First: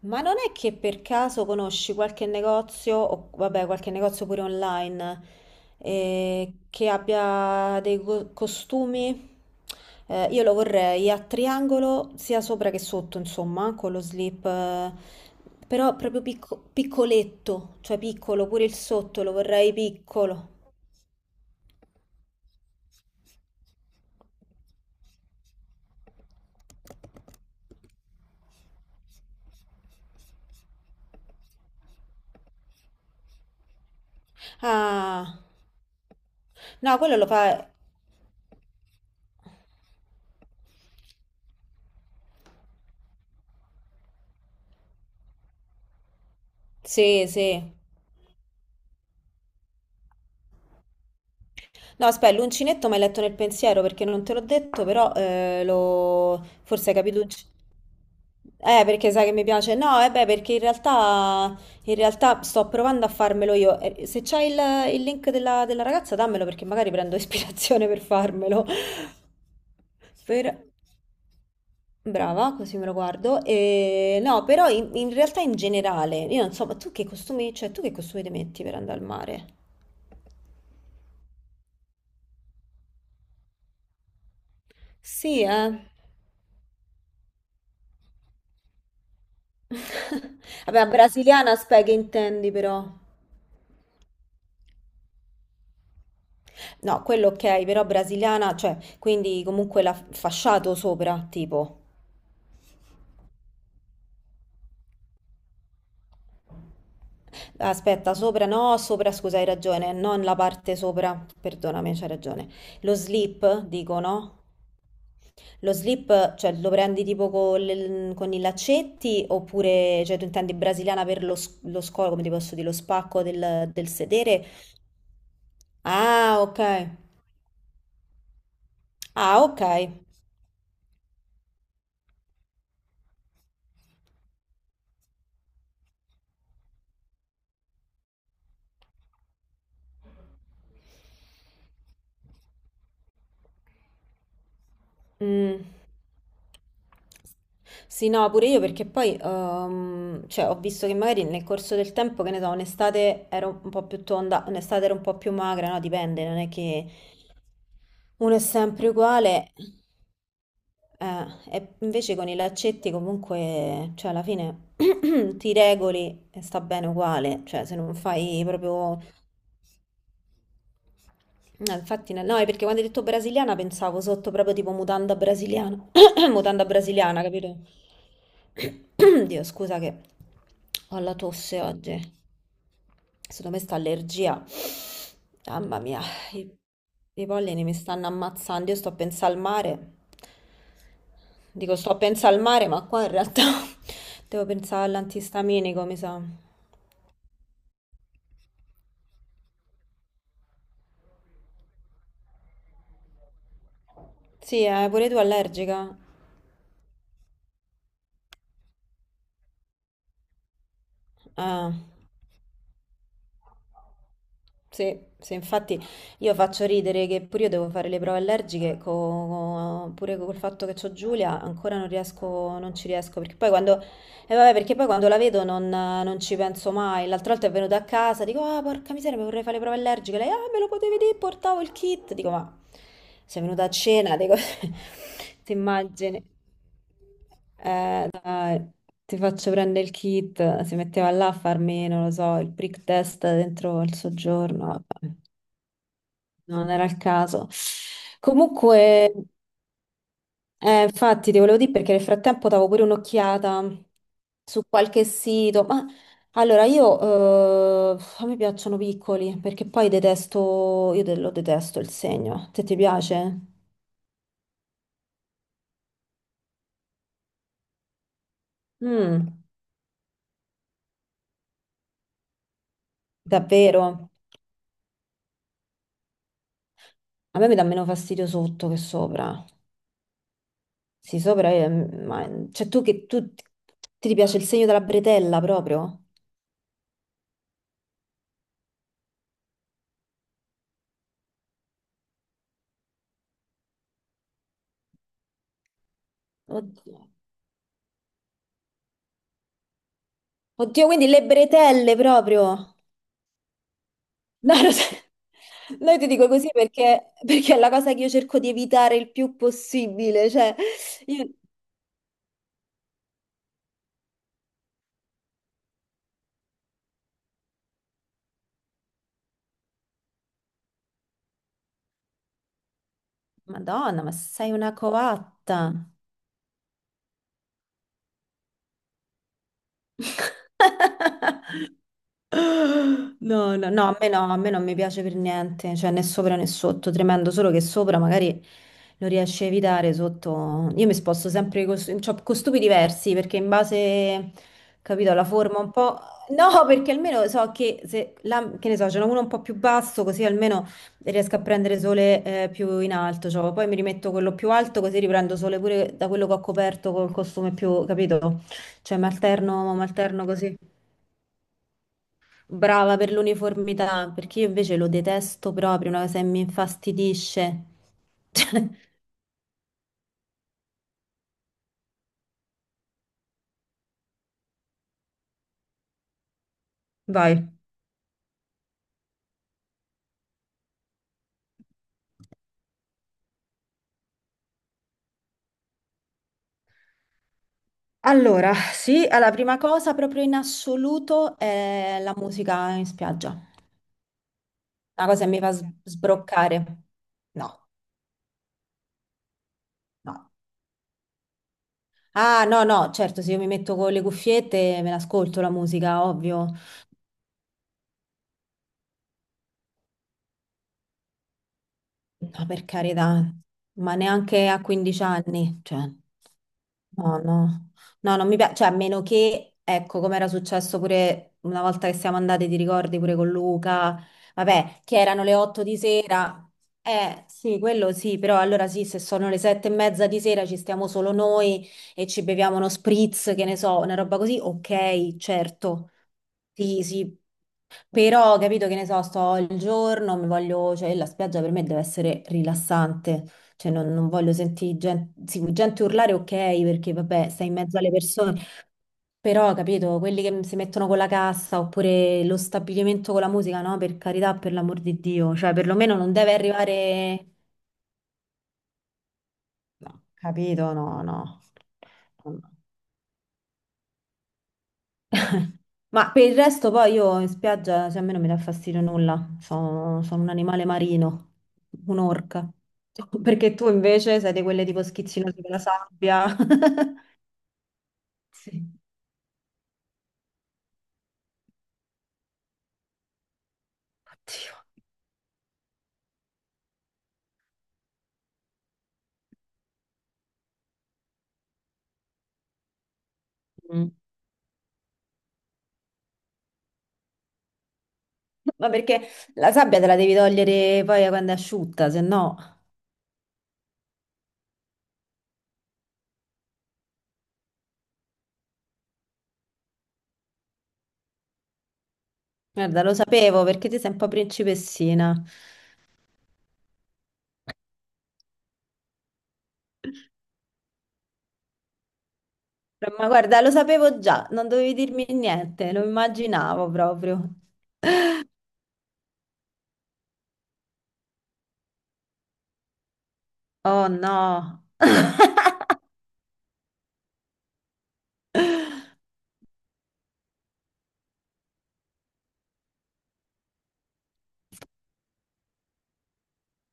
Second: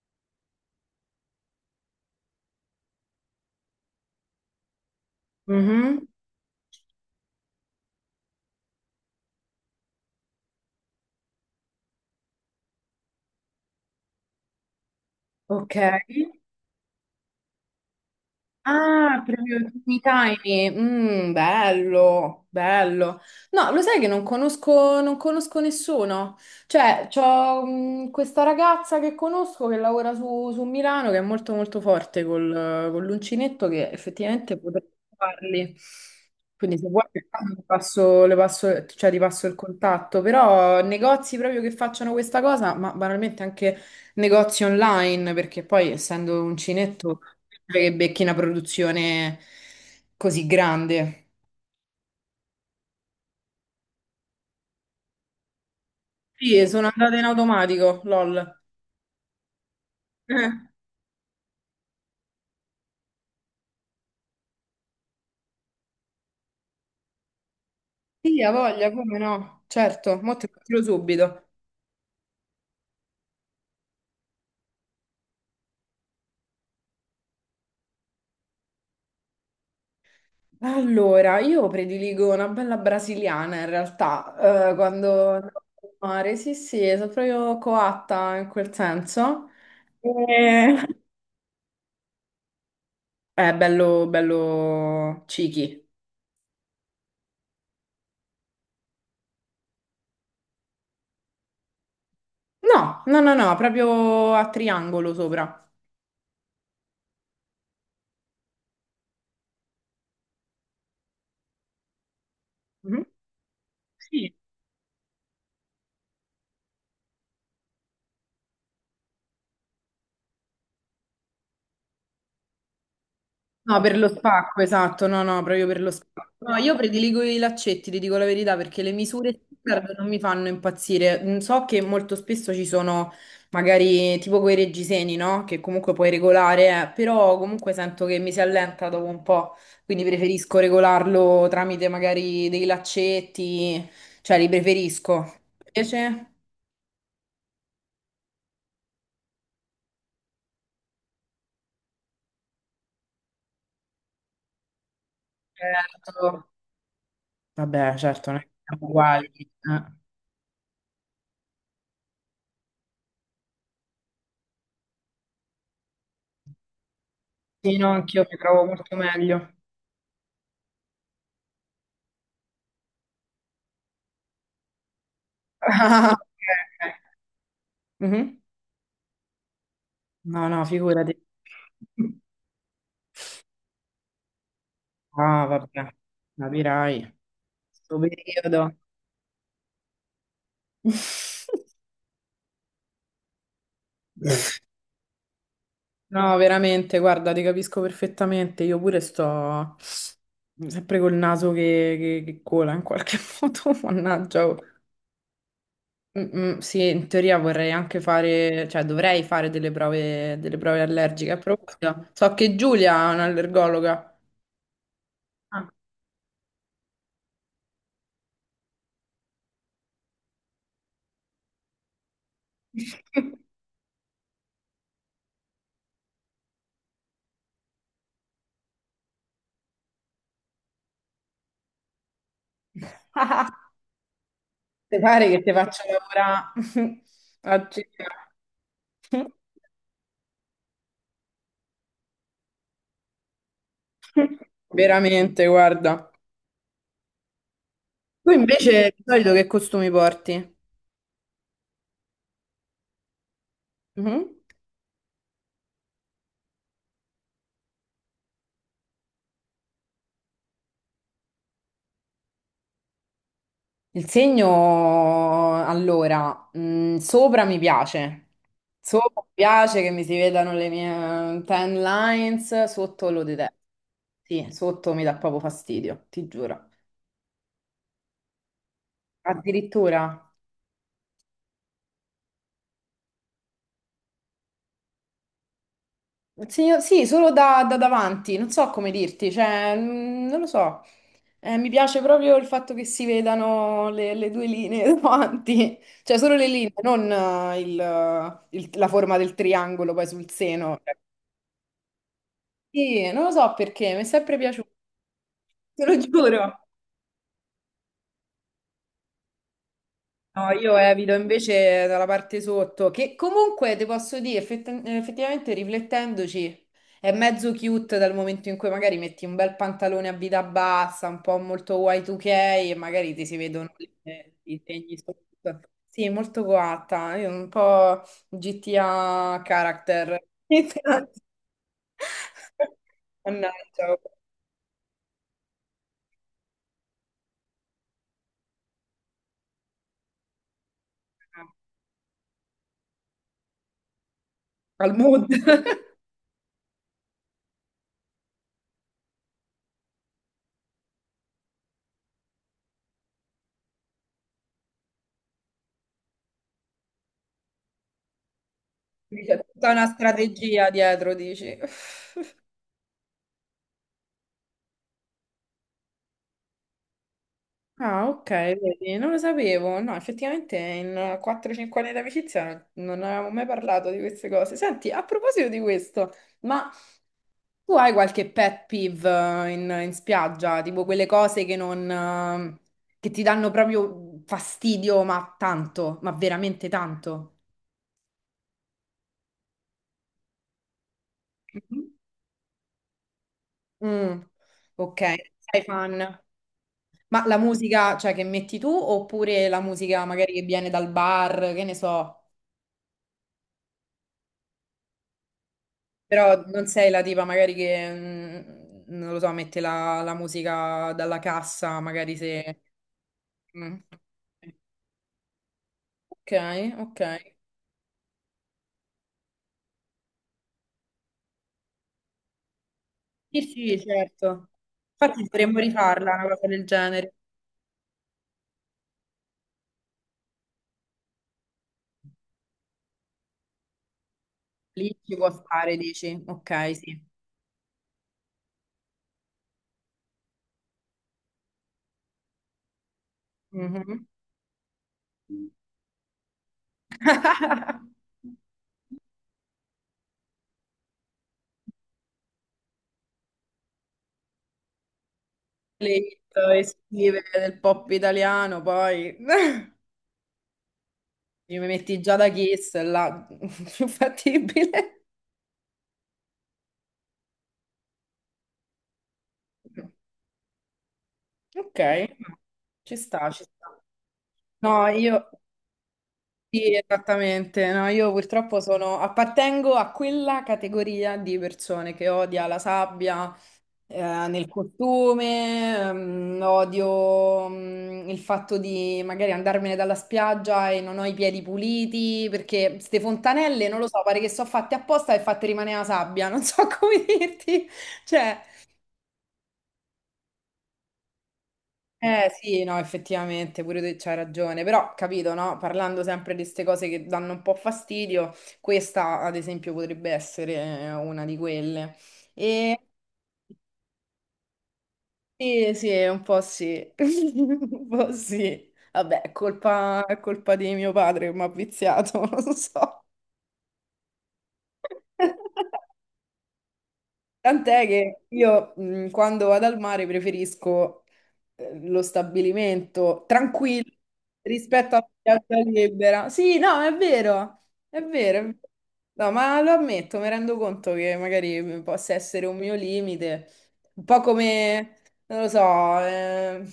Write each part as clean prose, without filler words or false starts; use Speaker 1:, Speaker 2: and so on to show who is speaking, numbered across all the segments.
Speaker 1: Ma non è che per caso conosci qualche negozio, o vabbè, qualche negozio pure online,
Speaker 2: Mhm.
Speaker 1: che abbia dei costumi? Io lo vorrei a triangolo, sia sopra che sotto, insomma, con lo slip,
Speaker 2: Ok.
Speaker 1: però proprio piccoletto, cioè piccolo, pure il
Speaker 2: Ah,
Speaker 1: sotto lo
Speaker 2: proprio
Speaker 1: vorrei
Speaker 2: tutti i
Speaker 1: piccolo.
Speaker 2: timing. Mm, bello, bello. No, lo sai che non conosco, non conosco nessuno. Cioè, c'ho questa ragazza che conosco che lavora su Milano che è molto molto forte con l'uncinetto che effettivamente potrebbe
Speaker 1: Ah,
Speaker 2: farli. Quindi se
Speaker 1: no,
Speaker 2: vuoi
Speaker 1: quello
Speaker 2: per
Speaker 1: lo
Speaker 2: caso, ti
Speaker 1: fa...
Speaker 2: passo, cioè, ti passo il contatto, però negozi proprio che facciano questa cosa, ma banalmente anche negozi online, perché poi essendo uncinetto
Speaker 1: Sì, sì.
Speaker 2: che becchi una produzione così grande.
Speaker 1: No, aspetta, l'uncinetto mi hai letto nel pensiero perché non te l'ho detto, però lo...
Speaker 2: Sì, e sono
Speaker 1: forse hai
Speaker 2: andata
Speaker 1: capito...
Speaker 2: in
Speaker 1: unci-
Speaker 2: automatico, lol.
Speaker 1: Perché sai che mi piace? No, eh beh,
Speaker 2: Eh.
Speaker 1: perché in realtà sto provando a farmelo io. Se c'hai il link della ragazza, dammelo perché magari prendo ispirazione per
Speaker 2: Sì, ha
Speaker 1: farmelo.
Speaker 2: voglia, come no? Certo, mo te
Speaker 1: Per-
Speaker 2: lo tiro subito.
Speaker 1: Brava, così me lo guardo. E... No, però in realtà in generale, io non so, ma tu che costumi, cioè tu che costumi ti metti per andare al mare?
Speaker 2: Allora, io prediligo una bella brasiliana in realtà, quando
Speaker 1: Sì,
Speaker 2: andavo
Speaker 1: eh.
Speaker 2: al mare, sì, sì, sono proprio coatta in quel senso. E-
Speaker 1: Vabbè, brasiliana spec intendi però.
Speaker 2: È bello, bello cichi.
Speaker 1: No, quello ok, però brasiliana, cioè, quindi comunque la fasciato sopra, tipo.
Speaker 2: No, no, no, no, proprio a triangolo sopra.
Speaker 1: Aspetta, sopra no, sopra scusa, hai ragione, non la parte sopra, perdonami, c'hai ragione. Lo
Speaker 2: Mhm.
Speaker 1: slip, dico,
Speaker 2: Sì.
Speaker 1: no? Lo slip, cioè, lo prendi tipo con, con i laccetti oppure, cioè, tu intendi brasiliana per lo scolo, come ti posso dire, lo spacco del,
Speaker 2: No,
Speaker 1: del
Speaker 2: per lo
Speaker 1: sedere?
Speaker 2: spacco, esatto, no, no, proprio per lo spacco.
Speaker 1: Ah,
Speaker 2: No,
Speaker 1: ok.
Speaker 2: io prediligo i laccetti, ti dico la verità, perché le misure
Speaker 1: Ah, ok.
Speaker 2: standard non mi fanno impazzire. Mm, so che molto spesso ci sono magari tipo quei reggiseni, no? Che comunque puoi regolare, però comunque sento che mi si allenta dopo un po', quindi preferisco regolarlo tramite magari dei laccetti, cioè li preferisco.
Speaker 1: Mm.
Speaker 2: Invece?
Speaker 1: Sì, no, pure io perché poi cioè, ho visto che magari nel corso del tempo, che ne so, un'estate ero un po' più tonda, un'estate ero un po' più magra, no? Dipende, non
Speaker 2: Certo.
Speaker 1: è che
Speaker 2: Vabbè, certo,
Speaker 1: uno è
Speaker 2: non è che siamo
Speaker 1: sempre
Speaker 2: uguali,
Speaker 1: uguale.
Speaker 2: eh.
Speaker 1: Eh, e invece con i laccetti comunque, cioè alla fine ti regoli e sta bene uguale, cioè se
Speaker 2: Sì, no,
Speaker 1: non
Speaker 2: anch'io mi
Speaker 1: fai
Speaker 2: trovo molto
Speaker 1: proprio
Speaker 2: meglio.
Speaker 1: No, infatti, no, no, è perché quando hai detto brasiliana pensavo sotto proprio tipo mutanda brasiliana.
Speaker 2: Ah,
Speaker 1: Mutanda
Speaker 2: ok.
Speaker 1: brasiliana, capito?
Speaker 2: Mhm.
Speaker 1: Dio, scusa che
Speaker 2: No, no,
Speaker 1: ho la
Speaker 2: figurati.
Speaker 1: tosse oggi. Secondo me sta allergia.
Speaker 2: Ah,
Speaker 1: Mamma
Speaker 2: vabbè,
Speaker 1: mia, i,
Speaker 2: capirai.
Speaker 1: i pollini mi
Speaker 2: Sto
Speaker 1: stanno ammazzando.
Speaker 2: periodo.
Speaker 1: Io sto a pensare al mare. Dico, sto a pensare al mare, ma qua in realtà devo pensare all'antistaminico, mi sa.
Speaker 2: No, veramente, guarda, ti capisco perfettamente. Io pure sto sempre col naso che cola in qualche modo, mannaggia, oh.
Speaker 1: Sì, pure tu allergica?
Speaker 2: Mm, sì, in teoria vorrei anche fare, cioè dovrei fare delle prove allergiche a
Speaker 1: Ah.
Speaker 2: proposito. So che Giulia è un'allergologa.
Speaker 1: Sì, sì,
Speaker 2: Ah.
Speaker 1: infatti io faccio ridere che pure io devo fare le prove allergiche, pure col fatto che c'ho Giulia ancora non riesco, non ci riesco, perché poi quando, vabbè, perché poi quando la vedo non ci penso mai, l'altra volta è venuta a casa, dico, ah, porca miseria, mi vorrei fare le prove allergiche, lei, ah, me lo potevi dire, portavo il kit, dico, ma sei venuta a cena, dico,
Speaker 2: Ti pare che ti
Speaker 1: ti
Speaker 2: faccio
Speaker 1: immagini.
Speaker 2: lavorare a cena?
Speaker 1: Ti faccio prendere il kit, si metteva là a farmi, non lo so, il prick test dentro il soggiorno. Vabbè.
Speaker 2: Veramente, guarda.
Speaker 1: Non era il caso.
Speaker 2: Tu invece di
Speaker 1: Comunque,
Speaker 2: solito che costumi porti?
Speaker 1: infatti, ti volevo dire perché nel frattempo davo pure un'occhiata
Speaker 2: Mhm.
Speaker 1: su qualche sito. Ma allora, io a me piacciono piccoli perché poi detesto, io lo detesto il segno. Te ti piace?
Speaker 2: Il segno, allora, sopra mi
Speaker 1: Mm,
Speaker 2: piace che mi si vedano le mie tan lines, sotto lo detesto.
Speaker 1: davvero?
Speaker 2: Sì, sotto mi dà proprio fastidio, ti giuro.
Speaker 1: A me mi dà meno fastidio sotto che sopra.
Speaker 2: Addirittura.
Speaker 1: Sì, sopra è, ma, cioè tu che tu ti piace il segno della bretella proprio?
Speaker 2: Sì, solo da davanti, non so come dirti, cioè, non lo so. Mi piace proprio il fatto che si vedano le due linee davanti, cioè solo le linee,
Speaker 1: Oddio,
Speaker 2: non la forma del triangolo poi sul seno.
Speaker 1: oddio, quindi le bretelle proprio.
Speaker 2: Sì, non lo so perché, mi è sempre
Speaker 1: No,
Speaker 2: piaciuto,
Speaker 1: lo so.
Speaker 2: te
Speaker 1: No,
Speaker 2: lo
Speaker 1: io ti dico
Speaker 2: giuro.
Speaker 1: così perché è la cosa che io cerco di evitare il più possibile.
Speaker 2: No,
Speaker 1: Cioè,
Speaker 2: io evito
Speaker 1: io-
Speaker 2: invece dalla parte sotto, che comunque ti posso dire, effettivamente riflettendoci, è mezzo cute dal momento in cui magari metti un bel pantalone a vita bassa, un po' molto Y2K e magari ti si vedono
Speaker 1: Madonna, ma sei
Speaker 2: i
Speaker 1: una
Speaker 2: segni sotto.
Speaker 1: coatta.
Speaker 2: Sì, molto coatta, io un po' GTA character.
Speaker 1: No, no,
Speaker 2: Mannaggia,
Speaker 1: no,
Speaker 2: oh,
Speaker 1: a me no, a me non mi piace per niente, cioè né sopra né sotto, tremendo, solo che sopra magari lo riesci a evitare, sotto... Io mi sposto sempre con, cioè, con stupidi diversi, perché in base,
Speaker 2: al
Speaker 1: capito, alla
Speaker 2: mood.
Speaker 1: forma un po'... No, perché almeno so che se, che ne so, ce n'è uno un po' più basso, così almeno riesco a prendere sole più in alto, cioè, poi mi rimetto quello più alto, così riprendo sole pure da quello che ho coperto col costume più, capito? Cioè,
Speaker 2: C'è tutta
Speaker 1: mi
Speaker 2: una
Speaker 1: alterno così.
Speaker 2: strategia dietro, dici.
Speaker 1: Brava per l'uniformità, perché io invece lo detesto proprio, una cosa che mi infastidisce.
Speaker 2: Ah, ok,
Speaker 1: Cioè,
Speaker 2: vedi, non lo sapevo. No, effettivamente in 4-5 anni di amicizia non avevamo mai parlato di queste cose. Senti, a proposito di questo, ma
Speaker 1: Vai.
Speaker 2: tu hai qualche pet peeve in spiaggia? Tipo quelle cose che non, che ti danno proprio fastidio, ma tanto, ma veramente tanto?
Speaker 1: Allora, sì, la prima cosa proprio in assoluto
Speaker 2: Mhm.
Speaker 1: è la musica in spiaggia. Una
Speaker 2: Mm, ok,
Speaker 1: cosa che mi fa
Speaker 2: sei fan.
Speaker 1: sbroccare.
Speaker 2: Ma la
Speaker 1: No,
Speaker 2: musica, cioè, che metti tu oppure la musica
Speaker 1: no.
Speaker 2: magari che viene dal bar, che ne so?
Speaker 1: Ah, no, no, certo, se io mi metto con le cuffiette me l'ascolto la musica,
Speaker 2: Però
Speaker 1: ovvio.
Speaker 2: non sei la tipa magari non lo so, mette la musica dalla cassa, magari
Speaker 1: No,
Speaker 2: se...
Speaker 1: per carità,
Speaker 2: Mm.
Speaker 1: ma neanche a 15 anni, cioè,
Speaker 2: Ok, ok.
Speaker 1: no, no, no, non mi piace, cioè, a meno che, ecco, come era successo pure una volta che siamo andati, ti ricordi, pure con
Speaker 2: Sì, sì,
Speaker 1: Luca,
Speaker 2: certo.
Speaker 1: vabbè, che
Speaker 2: Infatti
Speaker 1: erano le
Speaker 2: dovremmo
Speaker 1: 8 di
Speaker 2: rifarla, una cosa
Speaker 1: sera,
Speaker 2: del genere.
Speaker 1: sì, quello sì, però allora sì, se sono le 7 e mezza di sera ci stiamo solo noi e ci beviamo uno spritz, che ne so, una roba così,
Speaker 2: Lì ci
Speaker 1: ok,
Speaker 2: può stare,
Speaker 1: certo,
Speaker 2: dici. Ok,
Speaker 1: sì,
Speaker 2: sì.
Speaker 1: sì, però, capito che ne so, sto il giorno, mi voglio, cioè la spiaggia per me deve essere rilassante, cioè non,
Speaker 2: Mhm.
Speaker 1: non voglio sentire gente, sì, gente urlare, ok, perché vabbè, stai in mezzo alle persone, però, capito, quelli che si mettono con la cassa oppure lo stabilimento con la musica, no, per carità, per l'amor di Dio, cioè
Speaker 2: Le
Speaker 1: perlomeno non
Speaker 2: hit
Speaker 1: deve
Speaker 2: estive
Speaker 1: arrivare...
Speaker 2: del pop italiano, poi...
Speaker 1: No, capito, no,
Speaker 2: Mi metti già da
Speaker 1: no.
Speaker 2: Kiss, là, più fattibile.
Speaker 1: Ma per il resto poi io in spiaggia, cioè a me non mi dà fastidio nulla, sono un animale marino,
Speaker 2: Ok, no,
Speaker 1: un'orca.
Speaker 2: ci sta, ci
Speaker 1: Perché tu
Speaker 2: sta.
Speaker 1: invece sei di quelle tipo
Speaker 2: No, io...
Speaker 1: schizzinose con la sabbia.
Speaker 2: Sì, esattamente. No, io purtroppo
Speaker 1: Sì.
Speaker 2: sono, appartengo a quella categoria di persone che odia la sabbia, eh, nel
Speaker 1: Oddio.
Speaker 2: costume, odio, il fatto di magari andarmene dalla spiaggia e non ho i piedi puliti, perché ste fontanelle, non lo
Speaker 1: Mm.
Speaker 2: so, pare che sono fatte apposta e fatte rimanere la sabbia, non so come dirti. Cioè,
Speaker 1: Ma perché la sabbia te la devi togliere poi quando è asciutta, se
Speaker 2: eh
Speaker 1: no...
Speaker 2: sì, no, effettivamente, pure tu c'hai ragione, però capito, no? Parlando sempre di queste cose che danno un po' fastidio, questa ad esempio potrebbe essere una di quelle. E
Speaker 1: Guarda, lo sapevo perché ti sei un po' principessina.
Speaker 2: sì, sì, un po' sì, un po' sì. Vabbè, è colpa di mio padre che mi ha viziato, non lo so.
Speaker 1: Ma guarda, lo sapevo già, non dovevi dirmi niente, lo immaginavo proprio.
Speaker 2: Tant'è che io quando vado al mare preferisco lo stabilimento
Speaker 1: Oh
Speaker 2: tranquillo
Speaker 1: no.
Speaker 2: rispetto alla piazza libera. Sì, no, è vero, è vero, è vero. No, ma lo ammetto, mi rendo conto che magari possa essere un mio limite, un po' come, non lo so,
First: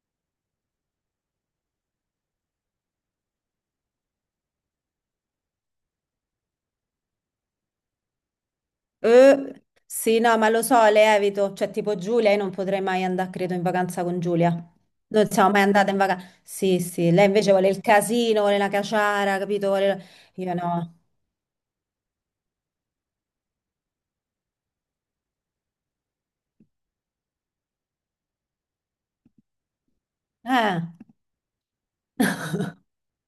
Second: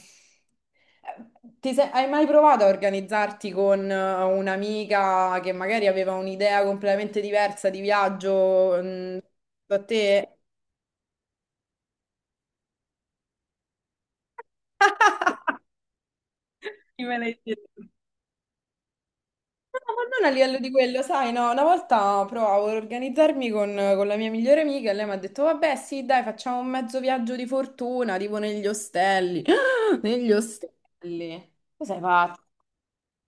Speaker 2: hai mai provato a organizzarti con un'amica che magari aveva un'idea completamente diversa di viaggio, da
Speaker 1: Sì,
Speaker 2: te?
Speaker 1: no, ma lo so, le evito. Cioè, tipo Giulia, io non potrei mai andare, credo, in vacanza con Giulia. Non siamo mai andate in vacanza. Sì,
Speaker 2: Chi
Speaker 1: sì,
Speaker 2: me
Speaker 1: lei
Speaker 2: l'hai
Speaker 1: invece vuole il
Speaker 2: detto?
Speaker 1: casino, vuole la caciara, capito?
Speaker 2: No, ma non a
Speaker 1: Io
Speaker 2: livello di
Speaker 1: no.
Speaker 2: quello, sai, no, una volta provavo ad organizzarmi con la mia migliore amica e lei mi ha detto, vabbè, sì, dai, facciamo un mezzo viaggio di fortuna, tipo negli ostelli. Negli
Speaker 1: Eh,
Speaker 2: ostelli. Tu sei pazza,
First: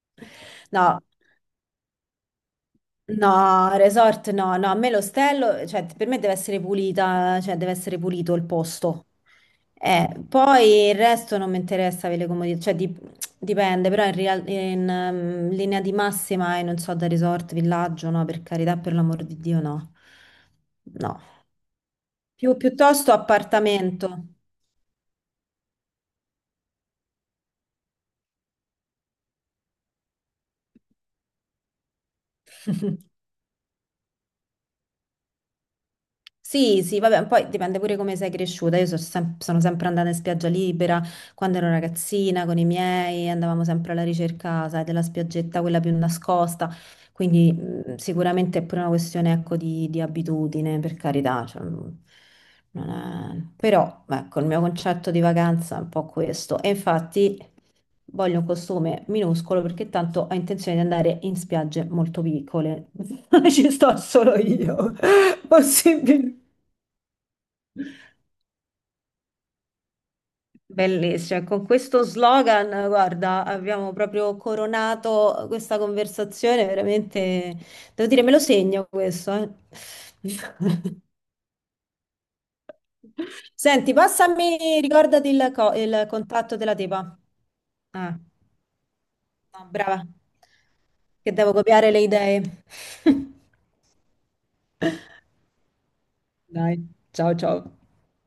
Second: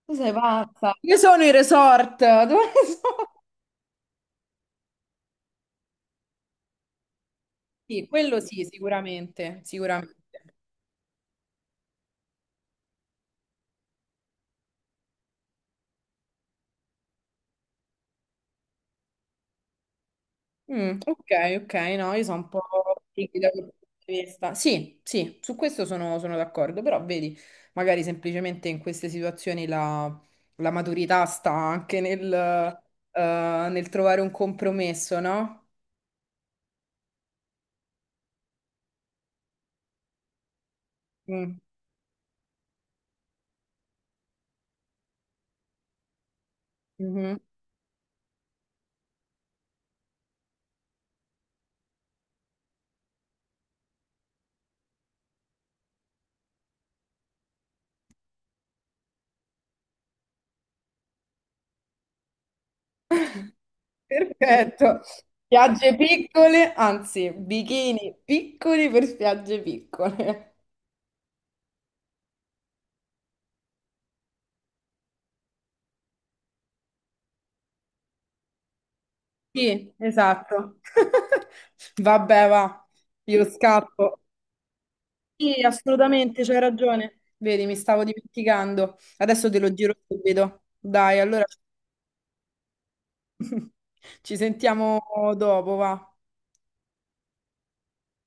Speaker 2: tu sei pazza.
Speaker 1: no.
Speaker 2: Io sono i resort. Dove sono?
Speaker 1: No, resort no, no, a me l'ostello, cioè per me deve essere pulita, cioè deve essere
Speaker 2: Sì,
Speaker 1: pulito
Speaker 2: quello
Speaker 1: il
Speaker 2: sì,
Speaker 1: posto.
Speaker 2: sicuramente, sicuramente.
Speaker 1: Poi il resto non mi interessa avere le comodità, cioè dipende, però in linea di massima, e non so, da resort, villaggio, no, per carità, per l'amor di Dio, no.
Speaker 2: Mm,
Speaker 1: No.
Speaker 2: ok, ok, no, io sono un
Speaker 1: Più,
Speaker 2: po'
Speaker 1: piuttosto
Speaker 2: tricky da quel punto di
Speaker 1: appartamento.
Speaker 2: vista. Sì, sì, su questo sono, sono d'accordo, però vedi, magari semplicemente in queste situazioni la maturità sta anche nel, nel trovare un compromesso, no?
Speaker 1: Sì, sì, vabbè, poi dipende pure come sei cresciuta. Io sono sempre andata in spiaggia libera quando
Speaker 2: Mm,
Speaker 1: ero ragazzina con i miei, andavamo sempre alla ricerca, sai, della spiaggetta, quella più nascosta.
Speaker 2: mhm.
Speaker 1: Quindi sicuramente è pure una questione, ecco, di abitudine, per carità. Cioè, non- non è- Però, ecco, il mio concetto di vacanza è un po' questo. E infatti voglio un costume minuscolo perché tanto ho intenzione di andare in spiagge molto piccole. Ci sto solo io.
Speaker 2: Perfetto. Spiagge
Speaker 1: Possibilmente.
Speaker 2: piccole, anzi, bikini piccoli per spiagge piccole.
Speaker 1: Bellissimo, e con questo slogan, guarda, abbiamo proprio coronato questa conversazione, veramente, devo dire, me lo segno questo, eh.
Speaker 2: Sì, esatto. Vabbè, va, io
Speaker 1: Senti,
Speaker 2: scappo.
Speaker 1: passami, ricordati il,
Speaker 2: Sì,
Speaker 1: co- il
Speaker 2: assolutamente,
Speaker 1: contatto
Speaker 2: c'hai
Speaker 1: della tipa.
Speaker 2: ragione. Vedi, mi stavo
Speaker 1: Ah,
Speaker 2: dimenticando. Adesso te
Speaker 1: no,
Speaker 2: lo giro
Speaker 1: brava,
Speaker 2: subito. Dai,
Speaker 1: che
Speaker 2: allora
Speaker 1: devo copiare le idee.
Speaker 2: ci sentiamo dopo, va.
Speaker 1: Dai, ciao ciao.